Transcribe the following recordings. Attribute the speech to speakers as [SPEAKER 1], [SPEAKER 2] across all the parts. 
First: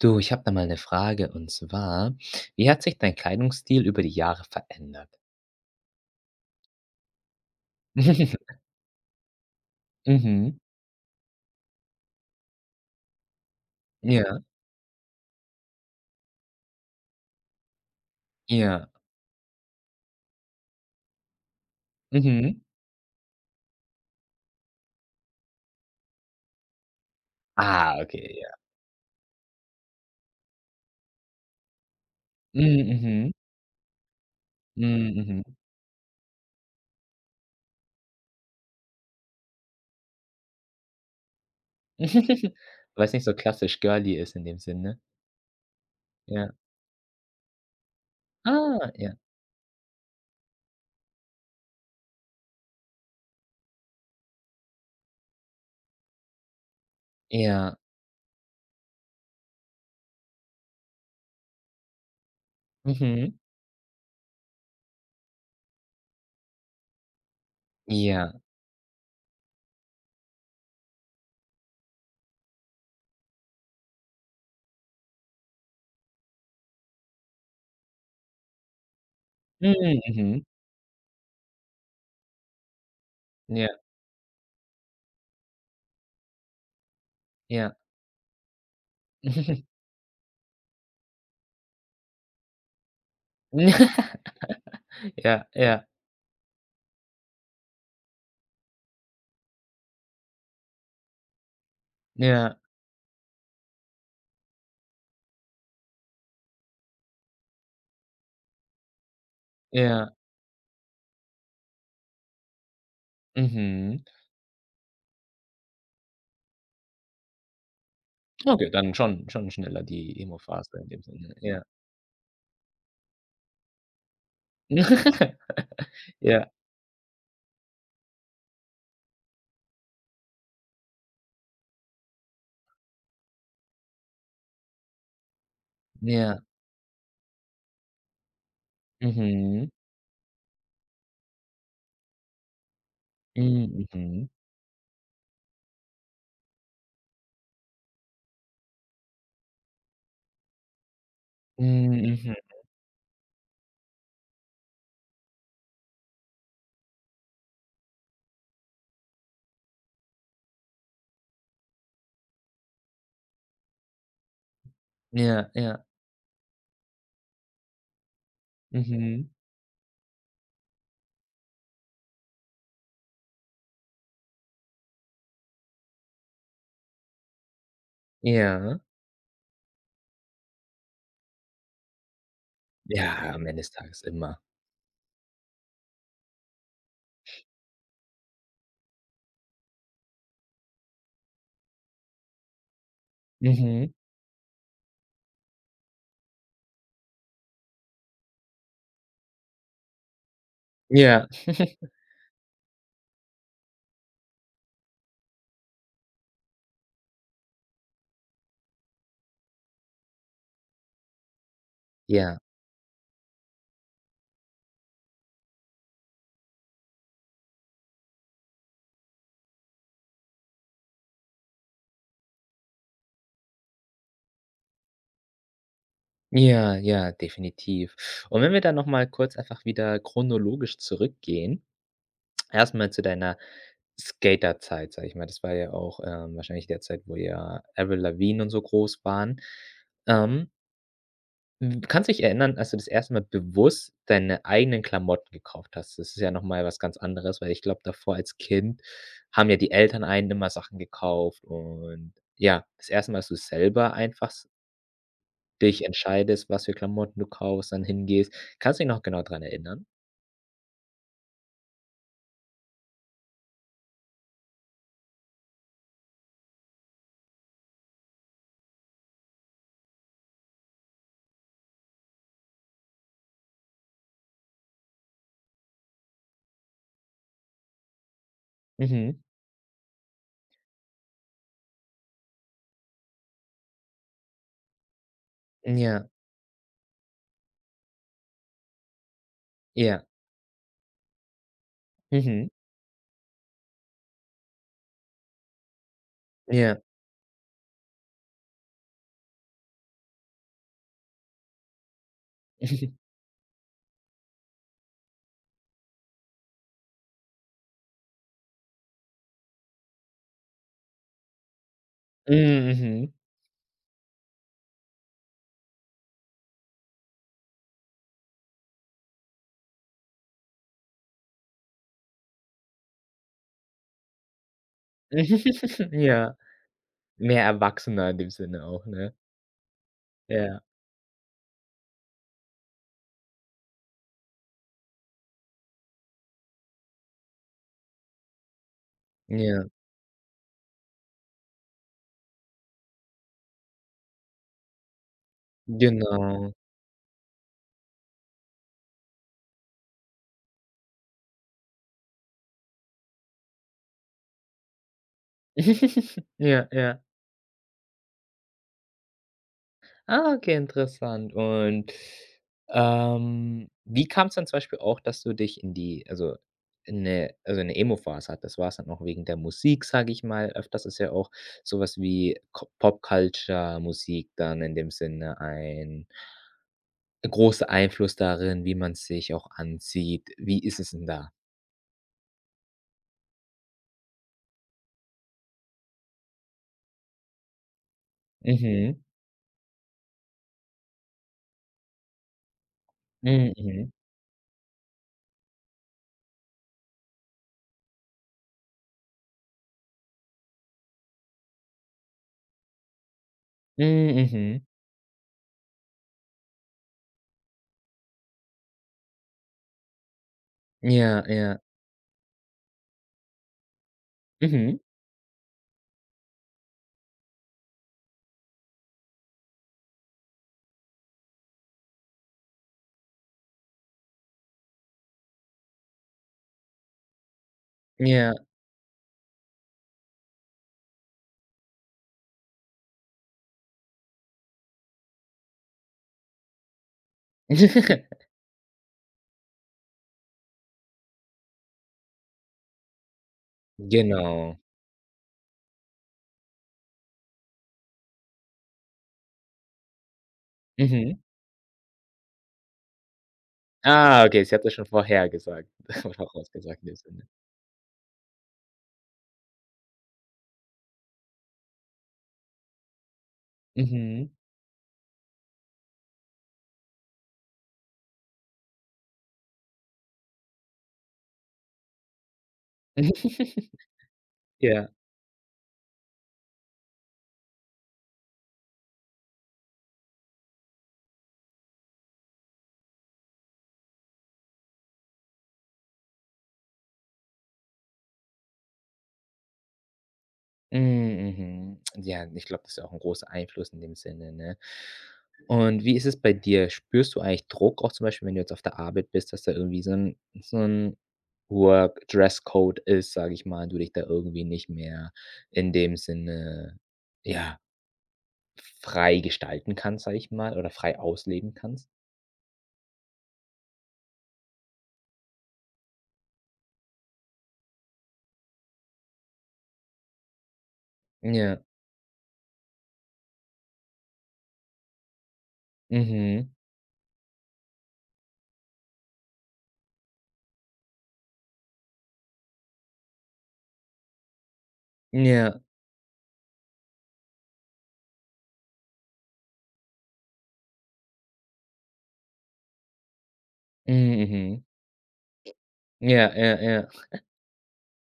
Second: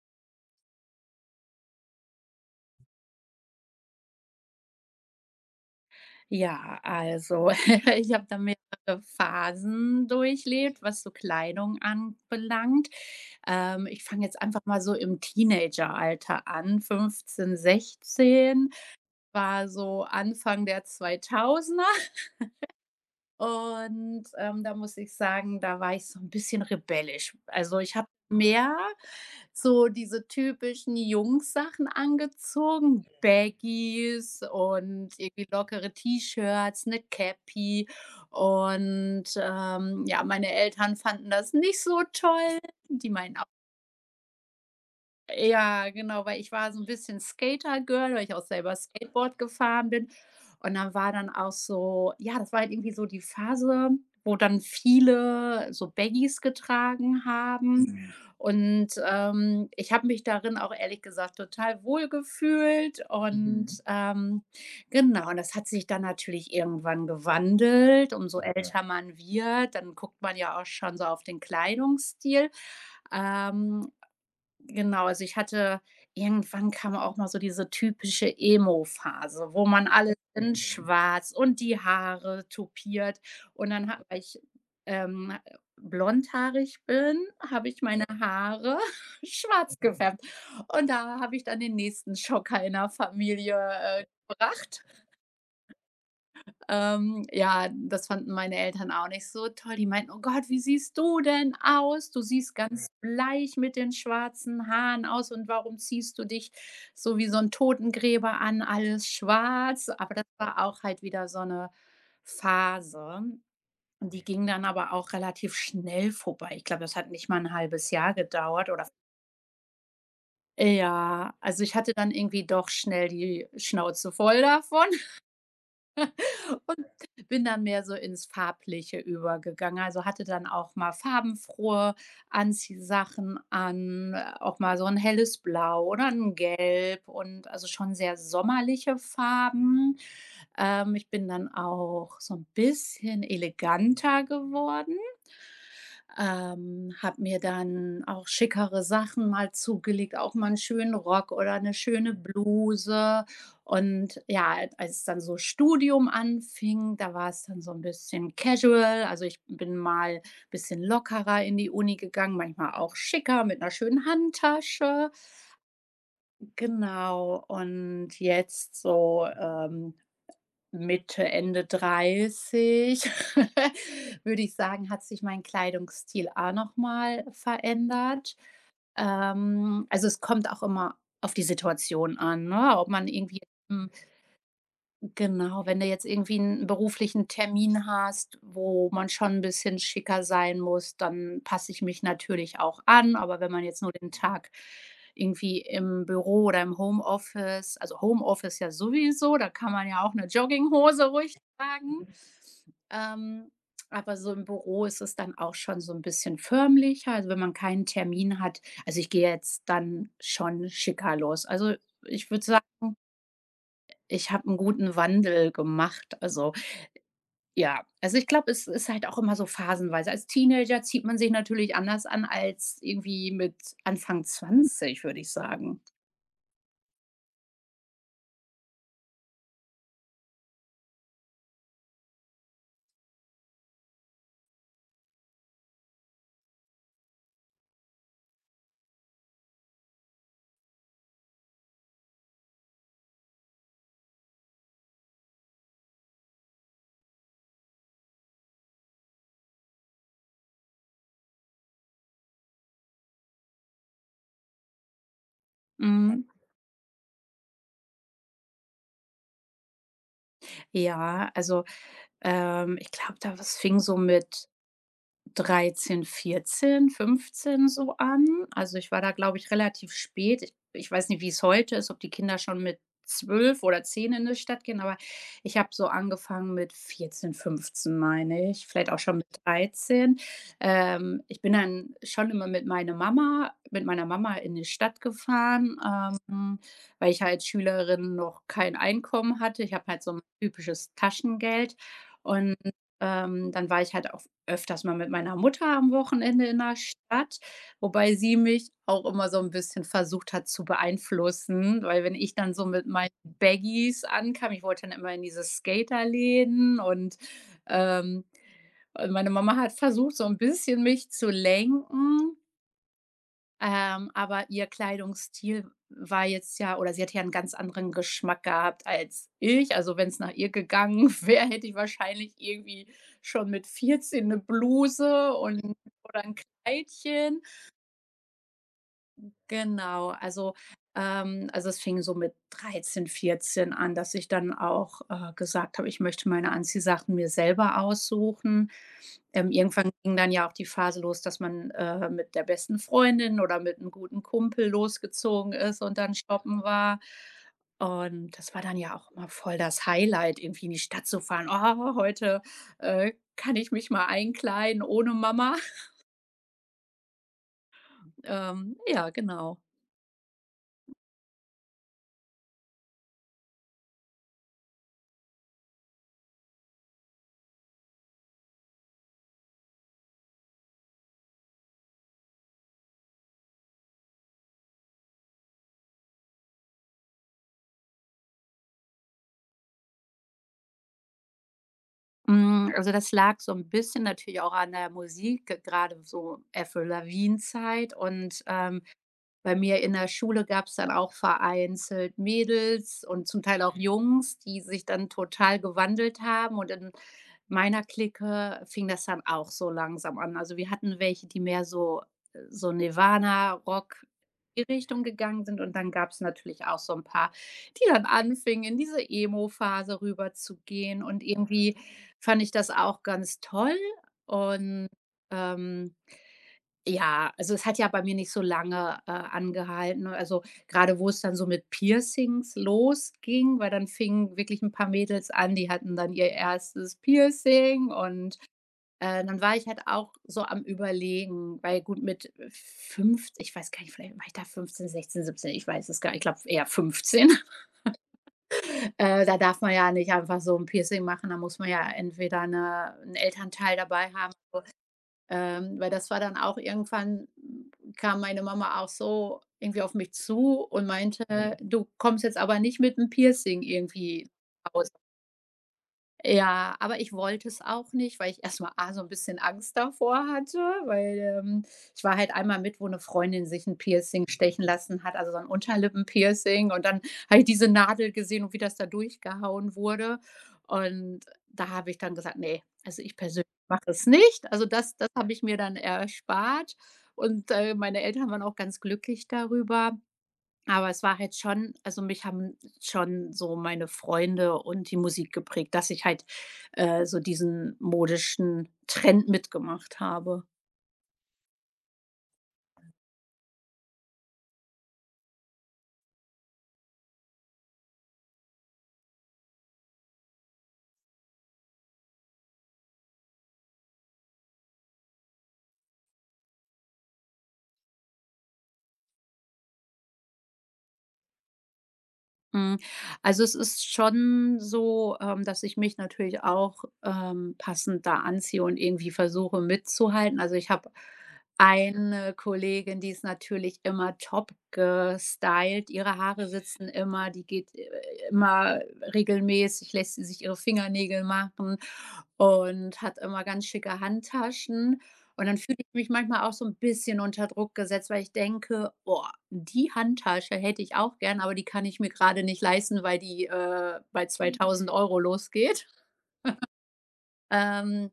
[SPEAKER 1] Du, ich habe da mal eine Frage und zwar: Wie hat sich dein Kleidungsstil über die Jahre verändert?
[SPEAKER 2] Ja, also ich habe da mehrere Phasen
[SPEAKER 1] Mhm.
[SPEAKER 2] durchlebt, was so Kleidung anbelangt. Ich fange
[SPEAKER 1] Ja,
[SPEAKER 2] jetzt einfach mal so im Teenageralter an. 15, 16
[SPEAKER 1] ja.
[SPEAKER 2] war so Anfang der 2000er.
[SPEAKER 1] Mhm.
[SPEAKER 2] Und, da muss ich sagen, da war ich so ein bisschen rebellisch. Also, ich
[SPEAKER 1] Ah,
[SPEAKER 2] habe
[SPEAKER 1] okay, ja.
[SPEAKER 2] mehr so diese typischen Jungs-Sachen
[SPEAKER 1] Mhm,
[SPEAKER 2] angezogen,
[SPEAKER 1] mhm.
[SPEAKER 2] Baggies und
[SPEAKER 1] Mhm, mhm.
[SPEAKER 2] irgendwie lockere T-Shirts, 'ne Cappy. Und, ja, meine Eltern fanden das nicht so toll. Die
[SPEAKER 1] Weil's nicht so
[SPEAKER 2] meinen
[SPEAKER 1] klassisch girly ist in dem Sinne.
[SPEAKER 2] Ja, genau, weil ich
[SPEAKER 1] Ja.
[SPEAKER 2] war so 'n bisschen Skatergirl, weil ich auch selber
[SPEAKER 1] Ah, ja.
[SPEAKER 2] Skateboard gefahren bin. Und dann war dann auch so ja, das war halt irgendwie so die Phase, wo dann viele so Baggies getragen
[SPEAKER 1] Ja.
[SPEAKER 2] haben. Mhm. Und, ich habe mich darin auch ehrlich gesagt total wohl gefühlt
[SPEAKER 1] Mhm.
[SPEAKER 2] und, genau, und das hat sich dann natürlich irgendwann gewandelt.
[SPEAKER 1] Ja.
[SPEAKER 2] Umso älter man wird, dann guckt man ja auch schon so auf den Kleidungsstil. Ähm Genau, also ich hatte irgendwann kam auch mal so diese typische Emo-Phase, wo man
[SPEAKER 1] Mhm,
[SPEAKER 2] alles
[SPEAKER 1] mhm.
[SPEAKER 2] in schwarz und die Haare tupiert. Und
[SPEAKER 1] Ja,
[SPEAKER 2] dann ha weil ich, ähm, blondhaarig bin, habe
[SPEAKER 1] ja.
[SPEAKER 2] ich meine Haare schwarz gefärbt. Und da habe ich dann den nächsten Schocker in der Familie gebracht.
[SPEAKER 1] Ja, ja,
[SPEAKER 2] Ja, das fanden meine Eltern auch nicht so toll. Die meinten: „Oh Gott, wie siehst du denn aus? Du siehst
[SPEAKER 1] ja,
[SPEAKER 2] ganz bleich mit den schwarzen Haaren aus und warum ziehst du dich so wie so ein Totengräber an, alles schwarz?“
[SPEAKER 1] ja.
[SPEAKER 2] Aber das war auch halt wieder so eine Phase.
[SPEAKER 1] Mhm.
[SPEAKER 2] Und die ging dann aber auch relativ schnell vorbei. Ich glaube, das hat nicht mal ein halbes Jahr gedauert.
[SPEAKER 1] Okay,
[SPEAKER 2] Oder
[SPEAKER 1] dann schon schneller die Emo-Phase in dem Sinne,
[SPEAKER 2] ja,
[SPEAKER 1] ja.
[SPEAKER 2] also ich hatte dann irgendwie doch schnell die Schnauze voll davon.
[SPEAKER 1] Ja,
[SPEAKER 2] Und bin dann mehr so ins Farbliche übergegangen. Also, hatte dann auch mal farbenfrohe Anziehsachen an auch mal so ein helles Blau oder ein
[SPEAKER 1] ja.
[SPEAKER 2] Gelb und also schon sehr sommerliche
[SPEAKER 1] Mhm.
[SPEAKER 2] Farben. Ich bin dann auch so ein bisschen
[SPEAKER 1] Mhm,
[SPEAKER 2] eleganter
[SPEAKER 1] mhm.
[SPEAKER 2] geworden. Habe mir dann auch schickere Sachen mal zugelegt, auch mal 'n schönen Rock oder eine
[SPEAKER 1] Hm,
[SPEAKER 2] schöne
[SPEAKER 1] mhm.
[SPEAKER 2] Bluse. Und ja, als dann so Studium anfing, da war es dann so ein bisschen casual. Also, ich bin mal ein bisschen lockerer in die Uni gegangen, manchmal auch schicker mit einer schönen Handtasche.
[SPEAKER 1] Ja, ja.
[SPEAKER 2] Genau, und jetzt so,
[SPEAKER 1] Mhm.
[SPEAKER 2] Mitte, Ende dreißig, würde ich sagen, hat sich mein Kleidungsstil auch noch mal verändert.
[SPEAKER 1] Ja.
[SPEAKER 2] Also, es kommt auch immer auf die Situation an, ne? Ob man
[SPEAKER 1] Ja,
[SPEAKER 2] irgendwie
[SPEAKER 1] am Ende des
[SPEAKER 2] hm,
[SPEAKER 1] Tages immer.
[SPEAKER 2] genau, wenn du jetzt irgendwie einen beruflichen Termin hast, wo man schon ein bisschen schicker sein muss, dann passe ich mich natürlich auch an. Aber wenn man jetzt
[SPEAKER 1] Mhm.
[SPEAKER 2] nur den Tag irgendwie im Büro oder im Homeoffice, also Homeoffice ja sowieso, da kann man ja auch eine Jogginghose
[SPEAKER 1] Ja,
[SPEAKER 2] ruhig tragen. Ähm, aber so im Büro ist es dann auch schon so ein bisschen förmlicher. Also, wenn man keinen Termin hat, also, ich gehe jetzt dann schon schicker los. Also, ich
[SPEAKER 1] ja,
[SPEAKER 2] würde sagen, ich habe einen guten Wandel gemacht. Also, ja. Also, ich glaube, es ist halt auch immer so phasenweise. Als Teenager zieht man sich natürlich anders an als irgendwie mit Anfang 20, würde ich sagen.
[SPEAKER 1] ja, ja, definitiv. Und wenn wir dann noch mal kurz einfach wieder chronologisch zurückgehen, erstmal zu deiner Skaterzeit, sage ich mal. Das war ja auch, wahrscheinlich der Zeit, wo ja Avril Lavigne und so groß waren. Ähm Hm, kannst du dich erinnern, als du das erste Mal bewusst deine eigenen Klamotten gekauft hast? Das ist ja noch mal was ganz anderes, weil ich glaube, davor als Kind haben ja die Eltern einen immer Sachen gekauft und ja, das erste Mal, dass du selber einfach s dich
[SPEAKER 2] Mhm.
[SPEAKER 1] entscheidest, was für Klamotten du kaufst, dann hingehst. Kannst du dich noch genau dran erinnern?
[SPEAKER 2] Ja, also, ich glaube, da was fing so mit 13, 14, 15 so an. Also, ich war da, glaube ich, relativ spät. Ich weiß nicht, wie es heute ist, ob die Kinder schon mit 12 oder 10 in die Stadt gehen, aber ich habe so angefangen mit 14, 15, meine ich, vielleicht auch schon
[SPEAKER 1] Mhm.
[SPEAKER 2] mit 13. Ich bin dann schon immer mit meiner Mama in die Stadt gefahren,
[SPEAKER 1] Ja,
[SPEAKER 2] weil ich als Schülerin noch kein Einkommen hatte. Ich habe halt
[SPEAKER 1] ja.
[SPEAKER 2] so ein typisches Taschengeld
[SPEAKER 1] Mhm.
[SPEAKER 2] und, dann war ich halt auch öfters mal mit meiner Mutter am Wochenende in der
[SPEAKER 1] Ja.
[SPEAKER 2] Stadt, wobei sie mich auch immer so ein bisschen versucht hat zu beeinflussen, weil wenn ich dann so mit meinen Baggies ankam, ich wollte dann immer in diese Skaterläden und, ähm, meine Mama hat versucht, so ein bisschen mich zu lenken,
[SPEAKER 1] Mhm.
[SPEAKER 2] aber ihr Kleidungsstil war jetzt ja, oder sie hat ja einen ganz anderen Geschmack gehabt als ich. Also, wenn es nach ihr gegangen wäre, hätte ich wahrscheinlich irgendwie schon mit 14 eine Bluse und oder ein
[SPEAKER 1] Ja.
[SPEAKER 2] Kleidchen.
[SPEAKER 1] Mehr Erwachsener in dem Sinne auch, ne?
[SPEAKER 2] Genau, also,
[SPEAKER 1] Ja,
[SPEAKER 2] also es fing so mit 13, 14 an, dass ich dann auch gesagt habe, ich möchte meine Anziehsachen mir selber aussuchen.
[SPEAKER 1] ja,
[SPEAKER 2] Irgendwann ging dann ja auch die Phase los, dass man mit der besten Freundin oder mit einem guten Kumpel losgezogen ist und dann
[SPEAKER 1] genau.
[SPEAKER 2] shoppen war. Und das war dann ja auch immer voll das Highlight, irgendwie in die Stadt zu fahren. „Oh, heute kann ich mich mal einkleiden ohne Mama.“
[SPEAKER 1] Ja, ja.
[SPEAKER 2] Ja, genau.
[SPEAKER 1] Ah, okay, interessant. Und, wie kam es dann zum Beispiel auch, dass du dich in 'ne in eine Emo-Phase hattest? War es dann auch wegen der Musik, sage ich mal? Öfters ist ja auch sowas wie Co Pop-Culture, Musik dann in dem Sinne ein großer Einfluss darin, wie man sich auch anzieht. Wie ist es denn da?
[SPEAKER 2] Hm, also, das lag so ein bisschen natürlich auch an der Musik, g grade so Avril Lavigne-Zeit und,
[SPEAKER 1] Mhm.
[SPEAKER 2] bei mir in der Schule gab es dann auch vereinzelt Mädels und zum
[SPEAKER 1] Mhm,
[SPEAKER 2] Teil auch
[SPEAKER 1] mhm.
[SPEAKER 2] Jungs, die sich dann total gewandelt haben, und in meiner Clique fing das dann auch so langsam an. Also, wir hatten welche, die mehr so, so Nirvana, Rock,
[SPEAKER 1] Mhm, mhm.
[SPEAKER 2] in die Richtung gegangen sind, und dann gab es natürlich auch so ein paar, die dann anfingen, in diese Emo-Phase rüber zu gehen, und
[SPEAKER 1] Ja, ja.
[SPEAKER 2] irgendwie fand ich das auch ganz toll.
[SPEAKER 1] Mhm.
[SPEAKER 2] Und, ähm ja, also es hat ja bei mir nicht so lange angehalten, ne? Also, gerade wo es dann so mit Piercings losging, weil dann fingen wirklich ein paar Mädels an, die hatten dann ihr erstes Piercing,
[SPEAKER 1] Ja.
[SPEAKER 2] und dann war ich halt auch so am Überlegen, weil, gut, mit fünf ich weiß gar nicht, vielleicht war ich da 15, 16, 17, ich weiß es gar nicht, ich glaube eher 15. Da darf man ja nicht einfach so ein Piercing machen, da muss man ja entweder 'n Elternteil dabei haben,
[SPEAKER 1] Genau.
[SPEAKER 2] weil das war dann auch irgendwann kam meine Mama auch so irgendwie auf mich zu und
[SPEAKER 1] Mhm.
[SPEAKER 2] meinte: Mhm. „Du kommst jetzt aber nicht mit 'm Piercing
[SPEAKER 1] Ah,
[SPEAKER 2] irgendwie
[SPEAKER 1] okay, sie hat das
[SPEAKER 2] nach.“
[SPEAKER 1] schon vorhergesagt
[SPEAKER 2] Ja,
[SPEAKER 1] vorausgesagt in dem
[SPEAKER 2] aber ich
[SPEAKER 1] Sinne.
[SPEAKER 2] wollte es auch nicht, weil ich erstmal A, so ein bisschen Angst davor hatte, weil, ich war halt einmal mit, wo eine Freundin sich ein Piercing
[SPEAKER 1] Mhm.
[SPEAKER 2] stechen lassen hat, also so 'n Unterlippenpiercing, und dann habe ich diese Nadel gesehen und wie das da durchgehauen wurde. Und da habe ich dann gesagt: „Nee, also ich persönlich mache es nicht.“ Also
[SPEAKER 1] Ja.
[SPEAKER 2] das habe ich mir dann erspart, und meine Eltern waren auch ganz glücklich darüber. Aber es war halt schon, also, mich haben schon so meine Freunde und die Musik geprägt, dass ich halt so diesen modischen Trend mitgemacht habe.
[SPEAKER 1] Mhm, mhm. Ja, ich glaube, das ist auch ein großer Einfluss in dem Sinne, ne? Und wie ist es bei dir? Spürst du eigentlich Druck, auch zum Beispiel, wenn du jetzt auf der Arbeit bist, dass da irgendwie so 'n Work Dresscode ist, sage ich mal, und du dich da irgendwie nicht mehr in dem Sinne, ja, frei gestalten kannst, sage ich mal, oder frei ausleben kannst?
[SPEAKER 2] Hm, also, es ist schon so, dass ich mich natürlich auch passend da anziehe und irgendwie versuche mitzuhalten. Also, ich habe
[SPEAKER 1] Ja.
[SPEAKER 2] eine Kollegin, die ist natürlich immer top gestylt. Ihre Haare
[SPEAKER 1] Mhm.
[SPEAKER 2] sitzen immer, die geht immer regelmäßig, lässt sie sich ihre Fingernägel machen, und hat immer ganz schicke Handtaschen. Und dann
[SPEAKER 1] Ja.
[SPEAKER 2] fühle ich mich manchmal auch so ein bisschen unter Druck gesetzt, weil ich denke: „Oh, die Handtasche hätte ich auch gern, aber die kann ich mir gerade nicht leisten, weil die
[SPEAKER 1] Mhm,
[SPEAKER 2] bei
[SPEAKER 1] mhm.
[SPEAKER 2] 2.000 Euro losgeht.“
[SPEAKER 1] Ja, ja, ja.
[SPEAKER 2] Ähm.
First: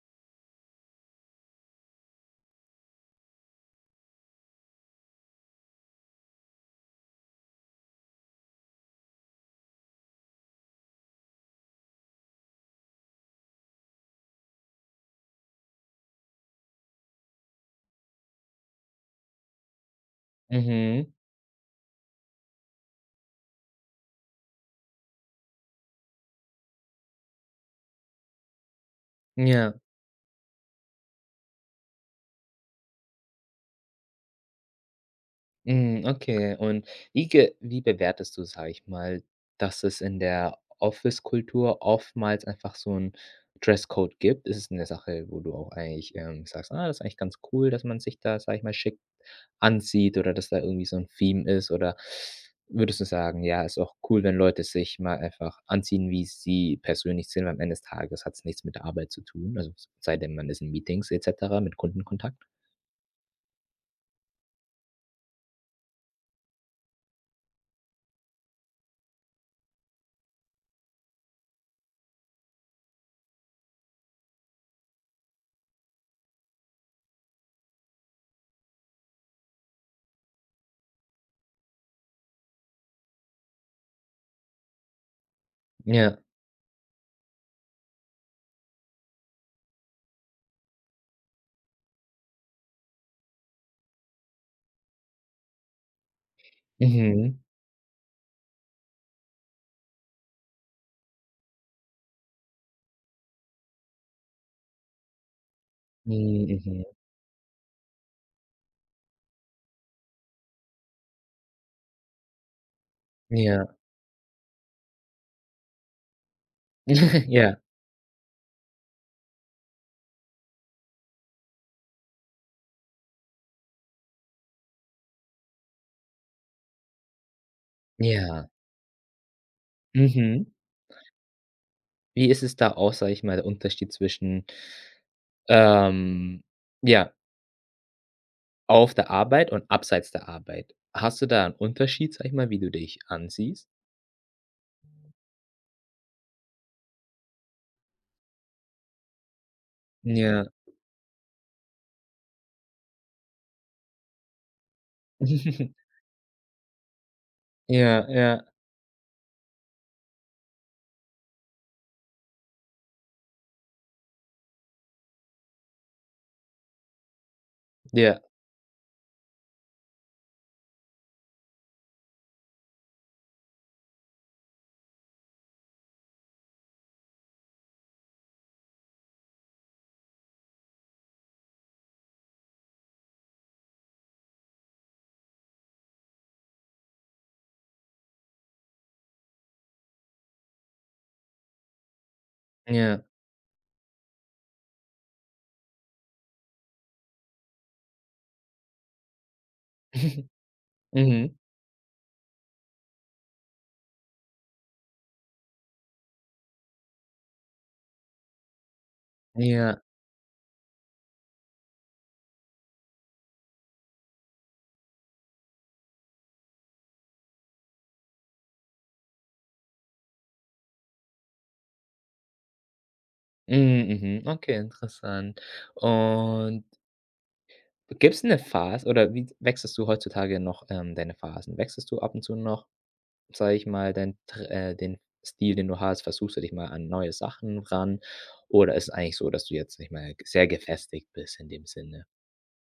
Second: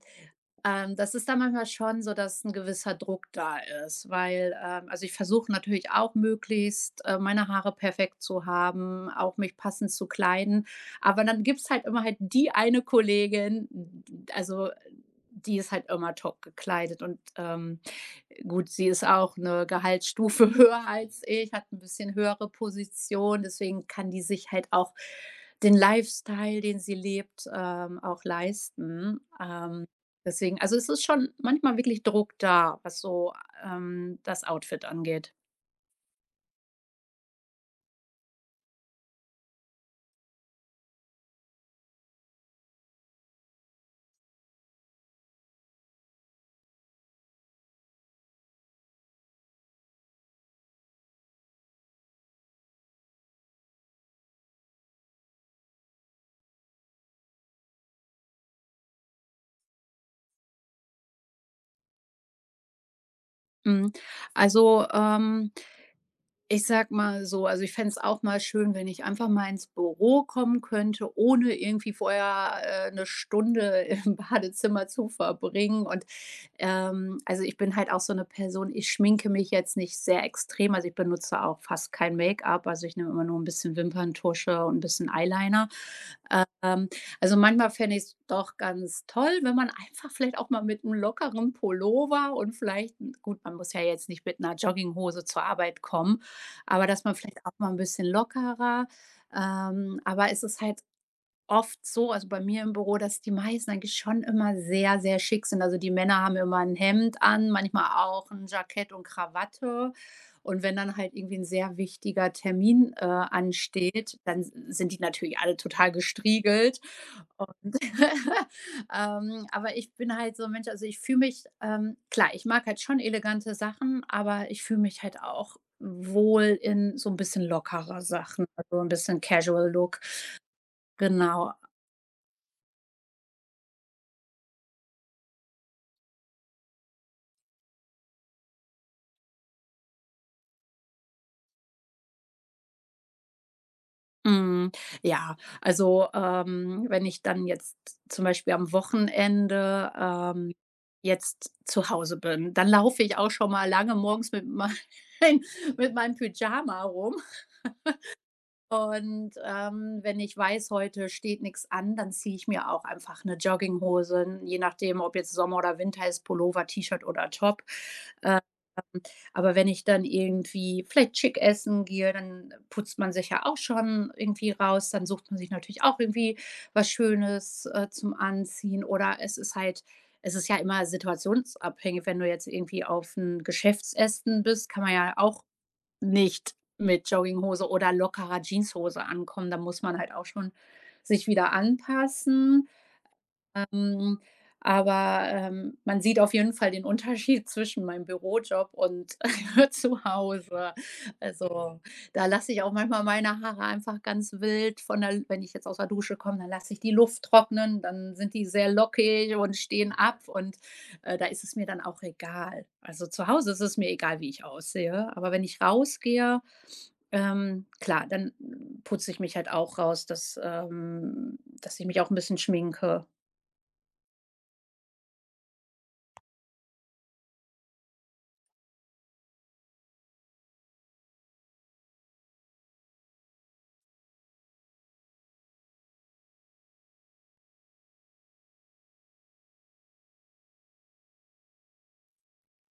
[SPEAKER 2] Das ist dann manchmal schon so, dass ein gewisser Druck da ist, weil, also, ich versuche natürlich auch möglichst meine Haare perfekt zu haben, auch mich passend zu kleiden. Aber dann gibt's halt immer halt die eine Kollegin, d also, die ist halt immer top gekleidet, und, gut, sie ist auch eine Gehaltsstufe höher
[SPEAKER 1] Mhm.
[SPEAKER 2] als ich, hat ein bisschen höhere Position, deswegen kann die sich halt auch den Lifestyle, den sie lebt, auch leisten.
[SPEAKER 1] Ja.
[SPEAKER 2] Deswegen, also, es ist schon manchmal wirklich Druck da, was so das Outfit angeht.
[SPEAKER 1] Mhm, okay. Und wie bewertest du, sage ich mal, dass es in der Office-Kultur oftmals einfach so 'n Dresscode gibt? Ist es 'ne Sache, wo du auch eigentlich, sagst: „Ah, das ist eigentlich ganz cool, dass man sich da, sage ich mal, schick anzieht oder dass da irgendwie so 'n Theme ist?“ Oder würdest du sagen: „Ja, ist auch cool, wenn Leute sich mal einfach anziehen, wie sie persönlich sind, weil am Ende des Tages hat's nichts mit der Arbeit zu tun?“ Also, s sei denn, man ist in Meetings et cetera mit Kundenkontakt?
[SPEAKER 2] Mhm. Also, ich sag mal so, also ich fände es auch mal schön, wenn ich einfach mal ins Büro kommen könnte, ohne irgendwie vorher 'ne Stunde im Badezimmer zu verbringen, und, also ich bin halt auch so eine Person, ich schminke mich jetzt nicht sehr extrem, also ich benutze auch fast kein Make-up, also ich nehme immer nur ein bisschen Wimperntusche und ein bisschen Eyeliner.
[SPEAKER 1] Ja.
[SPEAKER 2] Ähm, also, manchmal fände ich es doch ganz toll, wenn man einfach vielleicht auch mal mit einem lockeren Pullover und vielleicht gut, man muss ja jetzt nicht mit einer Jogginghose zur Arbeit kommen, aber dass man
[SPEAKER 1] Mhm.
[SPEAKER 2] vielleicht auch mal ein bisschen lockerer, aber es ist halt oft so, also bei mir im Büro, dass die meisten eigentlich schon immer sehr, sehr schick sind. Also die Männer haben
[SPEAKER 1] Mhm,
[SPEAKER 2] immer ein
[SPEAKER 1] mhm.
[SPEAKER 2] Hemd an, manchmal auch ein Jackett und Krawatte. Und wenn dann halt irgendwie ein sehr wichtiger Termin
[SPEAKER 1] Ja.
[SPEAKER 2] ansteht, dann sind die natürlich alle total gestriegelt.
[SPEAKER 1] Ja,
[SPEAKER 2] Und, aber ich bin halt so ein Mensch, also ich fühle mich klar, ich mag halt schon elegante Sachen, aber ich fühle mich halt auch wohl in so ein bisschen lockerer Sachen,
[SPEAKER 1] ja.
[SPEAKER 2] also ein bisschen Casual Look.
[SPEAKER 1] Mhm.
[SPEAKER 2] Genau.
[SPEAKER 1] Wie ist es da aus, sage ich mal, der Unterschied zwischen, ähm, ja, auf der Arbeit und abseits der Arbeit? Hast du da einen Unterschied, sage ich mal, wie du dich ansiehst?
[SPEAKER 2] Mhm. Ja, also, wenn ich dann jetzt zum Beispiel am Wochenende
[SPEAKER 1] Ja.
[SPEAKER 2] jetzt zu Hause bin, dann laufe ich auch schon mal lange morgens mit mein mit meinem Pyjama rum.
[SPEAKER 1] Ja, ja,
[SPEAKER 2] Und, wenn ich weiß, heute steht nichts an, dann ziehe ich mir auch einfach eine Jogginghose, je nachdem, ob jetzt Sommer oder Winter ist, Pullover, T-Shirt oder Top,
[SPEAKER 1] ja,
[SPEAKER 2] äh aber wenn ich dann irgendwie vielleicht schick essen gehe, dann putzt man sich ja auch schon irgendwie raus. Dann sucht man sich natürlich auch irgendwie was Schönes zum Anziehen. Oder es ist halt, es ist ja immer situationsabhängig. Wenn du jetzt irgendwie auf ein Geschäftsessen bist, kann man ja auch nicht mit Jogginghose oder lockerer Jeanshose ankommen. Da muss man halt auch schon sich wieder anpassen.
[SPEAKER 1] ja.
[SPEAKER 2] Hm, aber, man sieht auf jeden Fall den Unterschied zwischen meinem Bürojob und zu Hause.
[SPEAKER 1] Mhm.
[SPEAKER 2] Also, da lasse ich auch manchmal meine Haare einfach ganz wild von der, wenn ich jetzt aus der Dusche komme, dann lasse ich die Luft trocknen, dann sind die sehr lockig und
[SPEAKER 1] Ja.
[SPEAKER 2] stehen ab, und da ist es mir dann auch egal. Also, zu Hause ist es mir egal, wie ich aussehe, aber wenn ich rausgehe, klar, dann putze ich mich halt auch raus, dass ich mich auch ein bisschen schminke.
[SPEAKER 1] Mhm, mhm. Okay, interessant. Und gibt es eine Phase oder wie wechselst du heutzutage noch, deine Phasen? Wechselst du ab und zu noch? Sage ich mal, dein Tr den Stil, den du hast, versuchst du dich mal an neue Sachen ran? Oder ist es eigentlich so, dass du jetzt nicht mal sehr gefestigt bist in dem Sinne?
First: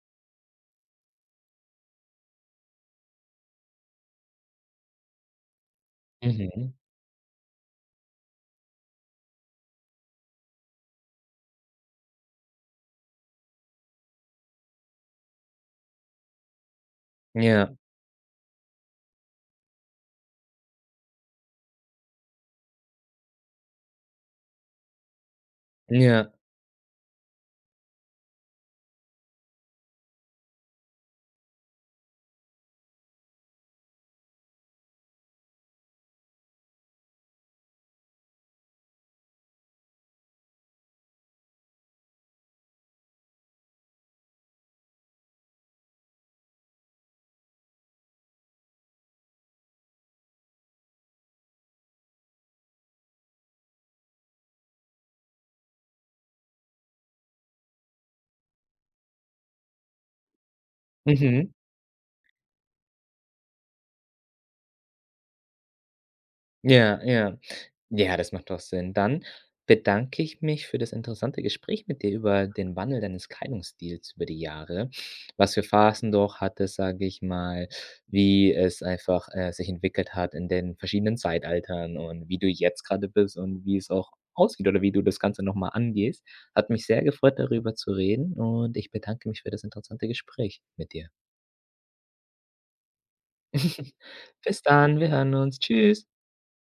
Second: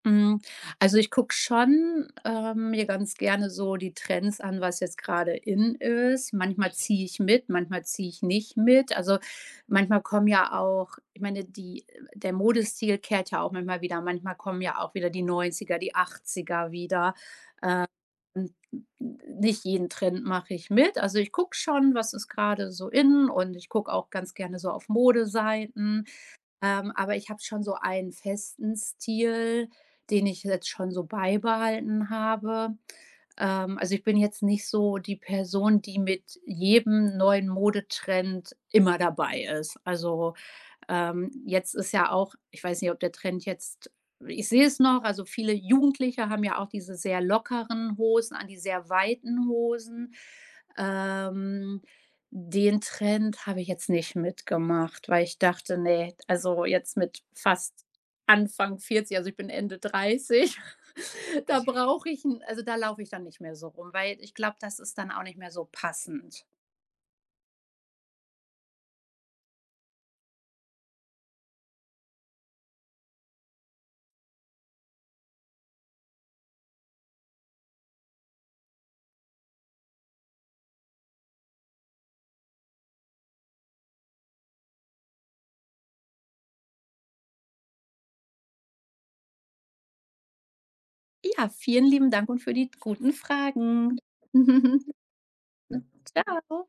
[SPEAKER 2] Hm, also, ich gucke schon mir ganz gerne so die Trends an, was jetzt gerade in ist.
[SPEAKER 1] Mhm.
[SPEAKER 2] Manchmal ziehe ich mit, manchmal ziehe ich nicht mit. Also, manchmal kommen ja auch, ich meine, die der Modestil kehrt ja auch manchmal wieder. Manchmal kommen ja auch wieder die Neunziger, die Achtziger wieder.
[SPEAKER 1] Ja,
[SPEAKER 2] Und nicht jeden Trend mache ich mit. Also, ich gucke schon, was ist gerade so in, und ich gucke auch ganz gerne so auf Modeseiten.
[SPEAKER 1] ja.
[SPEAKER 2] Aber ich habe schon so einen festen Stil, den ich jetzt schon so beibehalten habe. Also ich bin jetzt nicht so die Person, die mit jedem neuen Modetrend immer dabei ist. Also jetzt ist ja auch, ich weiß nicht, ob der Trend jetzt, ich sehe es noch, also viele Jugendliche haben ja auch diese sehr lockeren Hosen an, die sehr weiten Hosen. Ähm, Den Trend habe ich jetzt nicht mitgemacht, weil ich dachte: „Nee, also jetzt mit fast Anfang 40, also ich bin Ende 30,
[SPEAKER 1] Mhm.
[SPEAKER 2] da brauche ich 'n also da laufe ich dann nicht mehr so rum, weil ich glaube, das ist dann auch nicht mehr so passend.“
[SPEAKER 1] Ja, ja. Ja, das macht doch Sinn. Dann bedanke ich mich für das interessante Gespräch mit dir über den Wandel deines Kleidungsstils über die Jahre. Was für Phasen du auch hattest, sage ich mal, wie es einfach, sich entwickelt hat in den verschiedenen Zeitaltern und wie du jetzt gerade bist und wie es auch aussieht oder wie du das Ganze nochmal angehst. Hat mich sehr gefreut, darüber zu reden und ich bedanke mich für das interessante Gespräch mit dir.
[SPEAKER 2] Ja, vielen lieben Dank und für die guten Fragen.
[SPEAKER 1] Bis dann, wir hören uns. Tschüss.
[SPEAKER 2] Ciao.